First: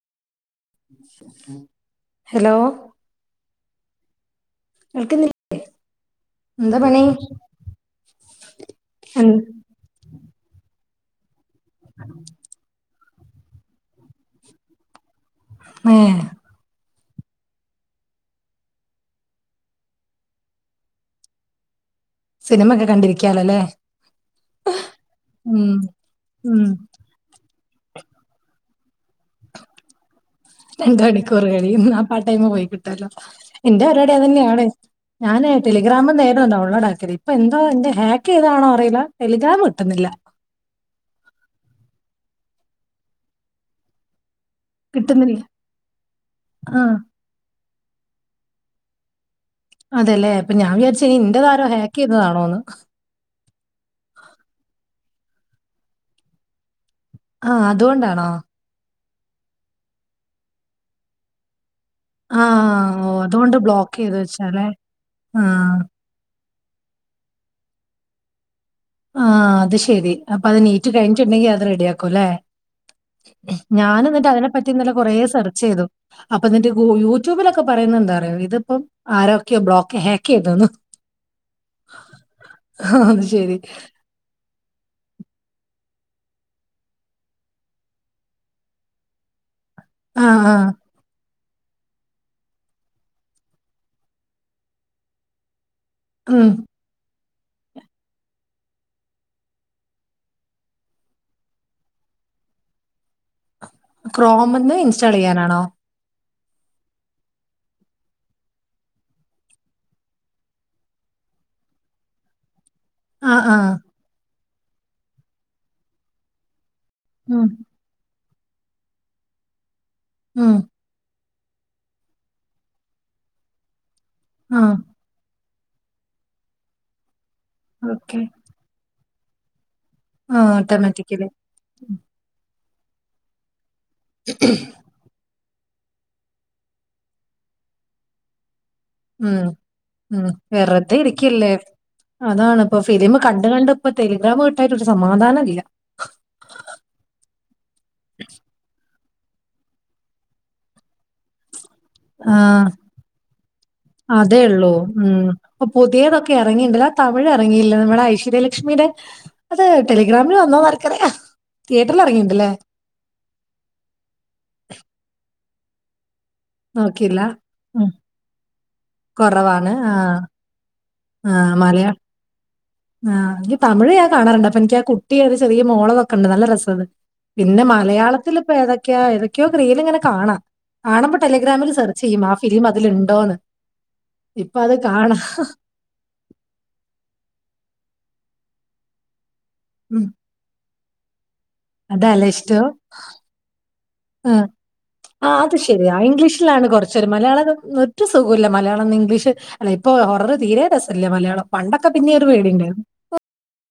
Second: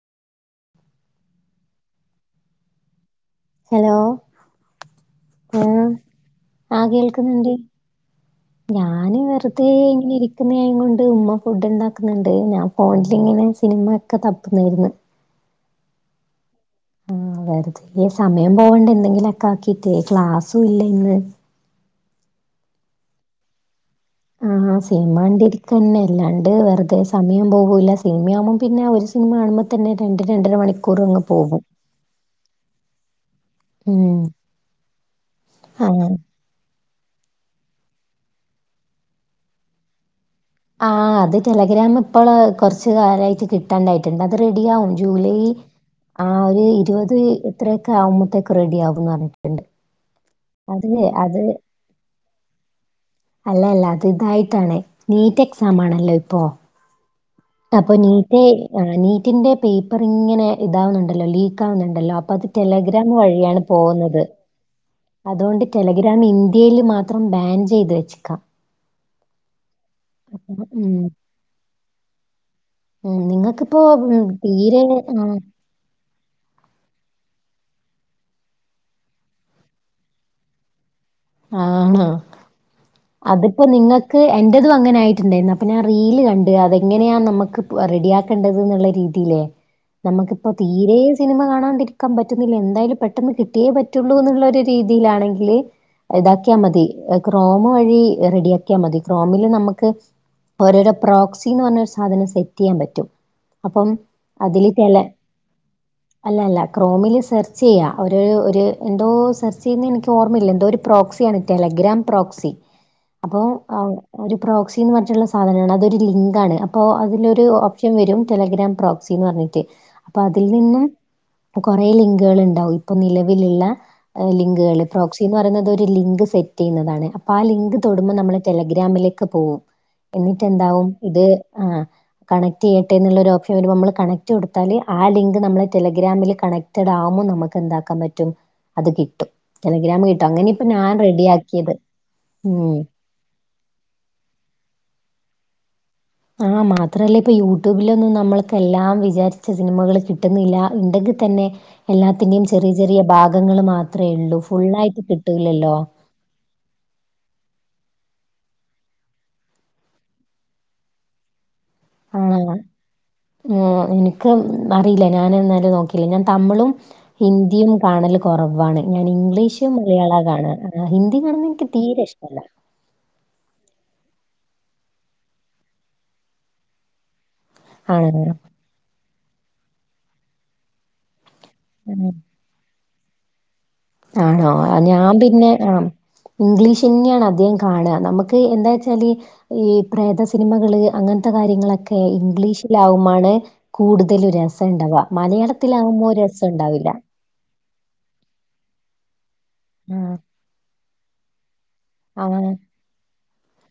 ഹേലോ hello കേൾക്കുന്നില്ല ഓ എന്താ ആ പണി കേൾക്ക്ന്ന്ണ്ട് ഞാന് എൻ- വെറുതെ ഇ ഇങ്ങനെ ഇരിക്കുന്നായ കൊണ്ട് ഉമ്മ ഫുഡ് ഉണ്ടാക്കുന്നുണ്ട് ഞാൻ ഫോണിലിങ്ങനെ സിനിമ ഒക്കെ തപ്പുന്നതായിരുന്നു ഏ ആ വെറുതെ ഇ സമയം പോകണ്ടെ എന്തെങ്കിലോക്കെ ആക്കിട്ട് ക്ലാസ്സും ഇല്ലന്ന് സിനിമക്കോ കണ്ടിരിക്കാലോ ല്ലേ ആഹ് സിനിമണ്ടിരിക്കന്നെ അല്ലാണ്ട് ഉം വെർതേ സമയം പോകൂല്ല സിനിമ ആകുമ്പോ പി ന്നെ ഒരു സിനിമ കാണുമ്പോതന്നെ തന്നെ രണ്ട് രണ്ടര മണി രണ്ട് മണിക്കൂറ് കഴിയും ന്നാപ്പോ ആ ടൈമ് പോയി കിട്ടോല്ലോ ഇന്റെ ഉം പരിപാടി അതന്നെണ് ഞാന് ആഹ് ടെലിഗ്രാമ്ന്ന് നേരാണ്ട് ഡൗൺലോഡ് ആക്കല് പ്പൊ എന്തോ ഇന്റെ ഹാക്ക് എയ്താണോ അറില്ല ടെലിഗ്രാം കിട്ടുന്നില്ല ആ അത് ടെലഗ്രാം ഇപ്പോള് കോറച്ച് കാലായിട്ട് കിട്ടു ട്ടാണ്ടായിട്ട്ണ്ട് അത് റെഡി ആവും ജൂലൈ കിട്ടുന്നില്ല ആ ഒരു ഇരുപത് ഇത്രക്കെ ആവുമ്പോത്തേക്കും റെഡിയാവും ന്ന് പറഞ്ഞിട്ടുണ്ട് അതെല്ലേ അപ്പൊ ഞാൻ അത് വിചാരിച്ച്ഇനി അത് ഇന്റെ താരം ഹാക്ക് ചെയതാണോന്ന് അല്ല അല്ല അത് ഇതായിട്ടാണ് നീറ്റ് എക്സാമാണല്ലോ ഇപ്പോ [inaudible] അപ്പൊ അതുകൊണ്ടാണോ നീറ്റ് നീറ്റിന്റെ പേപ്പറ് ഇങ്ങനെ ഇതാവുന്നുണ്ടല്ലോ ലീക്ക് ആവുന്നുണ്ടല്ലോ അപ്പൊ ആ അത് ടെലഗ്രാം ഓ അതുകൊണ്ട് വഴിയാണ് ബ്ലോക്ക് ചെയ്ത് പോകുന്നത് വെച്ചാലേ ആ അതോണ്ട് ഗ്രാം ഇന്ത്യയില് മാത്രം ബാൻ ചെയ്ത് വെച്ച്ക്ക ആ അത് ശരി അപ്പൊ അത് നീറ്റ് ഉം കഴിഞ്ഞിട്ടുണ്ടെങ്കി അത് റെഡിയാക്കും ല്ലെ ഉം നിങ്ങൾക്കിപ്പോ ഞാന് ഉം ന്നിട്ട് അത് നെ പറ്റി തീരെ ഇന്നലെ കൊറേ സെർച്ച്യ്തു അപ്പൊ എന്നിട്ട് യൂട്യൂബിലൊക്കെ പറയുന്നേ എന്താറിയോ ഇതിപ്പം ആരോക്കെ ബ്ലോക്ക് ഹാക്ക് യ്തന്നു ആണോ അത് ശരി അതിപ്പോ നിങ്ങക്ക് എൻ്റെതും അങ്ങനെയയിട്ടുണ്ടായിരുന്നു അപ്പ എന്റെതും അങ്ങനെ ആയിട്ട്ണ്ടായിന്ന് അപ്പോ ഞാൻ റീല് കണ്ട് അതെങ്ങനെയാണ് നമുക്ക് റെഡിയാക്കേണ്ടത് എന്നുള്ള രീതി. ഇല്ലേ ആ നമ്മക്കിപ്പോ ആ തീരെ സിനിമ കാണാണ്ടിരിക്കാൻ പറ്റുന്നില്ല എന്തായാലും പെട്ടെന്ന് കിട്ടിയേ പറ്റുള്ളൂ എന്നുള്ള ഒരു രീതിയിലാണെങ്കില്. ഉം ഇതാക്കിയാ മതി ക്രോമ് വഴി റെഡിയാക്കിയാ മതി ക്രോമില് നമക്ക്. ഒരോരോ പ്രോക്സി എന്ന് പറഞ്ഞ ഒരു സാധനം സെറ്റ്യ്യാൻ പറ്റും. അപ്പം അതില് ക്രോമിന്ന് ടെല ഇൻസ്റ്റാൾ ചെയ്യാനാണോ അല്ല അല്ല ക്രോമിൽ സെർച്ച് ചെയ്യാം ഒരു ഒരു എന്തോ സെർച്ച് ചെയ്യുന്ന എനിക്ക് ഓർമ്മയില്ല എന്തോ ഒരു പ്രോക്സിയാണ് ടെലഗ്രാം പ്രോക്സി ആ അപ്പൊ ആ ഒരു പ്രോക്സിന്ന് പറഞ്ഞിട്ടുള്ള ഒരു സാധനാണ് അതൊരു ലിങ്ക് ആണ് അപ്പോ അതിലൊരു ഉം വരും ടെലഗ്രാം പ്രോക്സിന്ന് പറഞ്ഞിട്ട് അപ്പൊ അതിൽ ഉം നിന്ന് കുറേ ലിങ്കുകൾ ഉണ്ടാവും ഇപ്പൊ നിലവിലുള്ള ആ ലിങ്കുകൾ പ്രോക്സിന്ന് പറയുന്നത് ഒരു ലിങ്ക് സെറ്റ് ചെയ്യുന്നതാണ് അപ്പൊ ആഹ് ലിങ്ക് തൊടുമ്പോ ഓക്കെ നമ്മള് ടെലഗ്രാമിലേക്ക് പോകും. ആ എന്നിട്ട് എന്താവും ഇത് ഓട്ടോമാറ്റിക്കലി ആഹ് കണക്ട് ചെയ്യട്ടെ എന്നുള്ളൊരു ഓപ്ഷൻ വരുമ്പോൾ നമ്മള് കണക്ട് കൊടുത്താല്. ആഹ് ലിങ്ക് നമ്മളെ ടെലഗ്രാമില് കണക്റ്റഡ് ആകുമ്പോൾ നമുക്ക് എന്താക്കാൻ പറ്റും. അത് കിട്ടും ഉം ടെലഗ്രാമ് ഉം കിട്ടും അങ്ങനെ ഇപ്പൊ ഞാൻ വെറുതെ ഇരിക്കല്ലേ റെഡിയാക്കിയത് ഉം അതാണപ്പോ ഫിലിം കണ്ട് കണ്ട് ഇപ്പോ ടെലഗ്രാമ് തട്ടിയിട്ട് ഒരു സമാധാനം ഇല്ല. ആഹ് മാത്രല്ല ഇപ്പൊ യൂട്യൂബിലൊന്നും നമ്മൾക്ക് എല്ലാം വിചാരിച്ച സിനിമകൾ കിട്ടുന്നില്ല എ തന്നെ ആ എല്ലാത്തിന്റെയും ചെറിയ ചെറിയ ഭാഗങ്ങൾ മാത്രേയുള്ളൂ. ഫുള്ളായിട്ട് കിട്ടൂലല്ലോ. ഇറങ്ങിണ്ടല്ലോ തമിഴ് ഇറങ്ങയല്ലൊ നമ്മുടെ ഐശ്വര്യലക്ഷ്മിയുടെ അത് ടെലഗ്രാമിൽ വന്നോ എന്ന് ആർക്ക് അറിയാം തിയേറ്ററിൽ ഇറങ്ങിണ്ടല്ലേ. ഉം എനിക്ക് അറിയില്ല ഞാന്‌ ഇന്നലെ നോക്കിയേ ഞാൻ തമിഴും നോക്കിയില്ല. ഹിന്ദിയും ഉം. കാണല് കുറവാണ് ഞാൻ കൊറവാണ്. ഇംഗ്ലീഷും ആഹ്. മലയാളവാ കാണാ ഹിന്ദി കാണുന്നത് ആഹ് എനിക്ക് മലയാ തീരെ ഇഷ്ട തന്നെ. ആഹ് തമിഴ് ഞാൻ കാണാറുണ്ട് അപ്പോ എനിക്ക് ആഹ് കുട്ടിയെ ഒരു ചെറിയ മോളതൊക്കെണ്ട് നല്ല രസാത്. പിന്നെ ആണോ? മലയാളത്തില് ഇപ്പോ ഏതൊക്കെയാ ഏതൊക്കെയോ റീല് ഇങ്ങനെ കാണാം കാണുമ്പോ ടെലഗ്രാമില് സെർച്ച് ഉം. ചെയ്യും ആഹ് ഫിലിം അതിലുണ്ടോന്ന്. ആണോ ഇപ്പൊ അത് ഞാൻ കാണാം. പിന്നെ ആഹ് ഇംഗ്ലീഷന്നെയാണ് അധികം കാണാ നമുക്ക് എന്താ വെച്ചാല് ഈ ഉം. പ്രേതം സിനിമകള് അങ്ങനത്തെ കാര്യങ്ങളൊ അതല്ലേ ഇഷ്ടം? ഇംഗ്ലീഷിലാകുമ്പോ ആണ് കൂടുതൽ ആഹ്. രസം ഇണ്ടാവ മലയാളത്തിലാകുമ്പോ രസ [unintelligible] കുറച്ച് ഒരു മലയാളം ഒരു സുഖോം ഇല്ല മലയാളം ഇംഗ്ലീഷ് അല്ല ഇപ്പൊ ആഹ്. വെറുതെ തീരെ രസവില്ല മലയാളം പണ്ടൊക്കെ പിന്നെയും ഒരു ആഹ് പേടിയുണ്ടായിരുന്നു.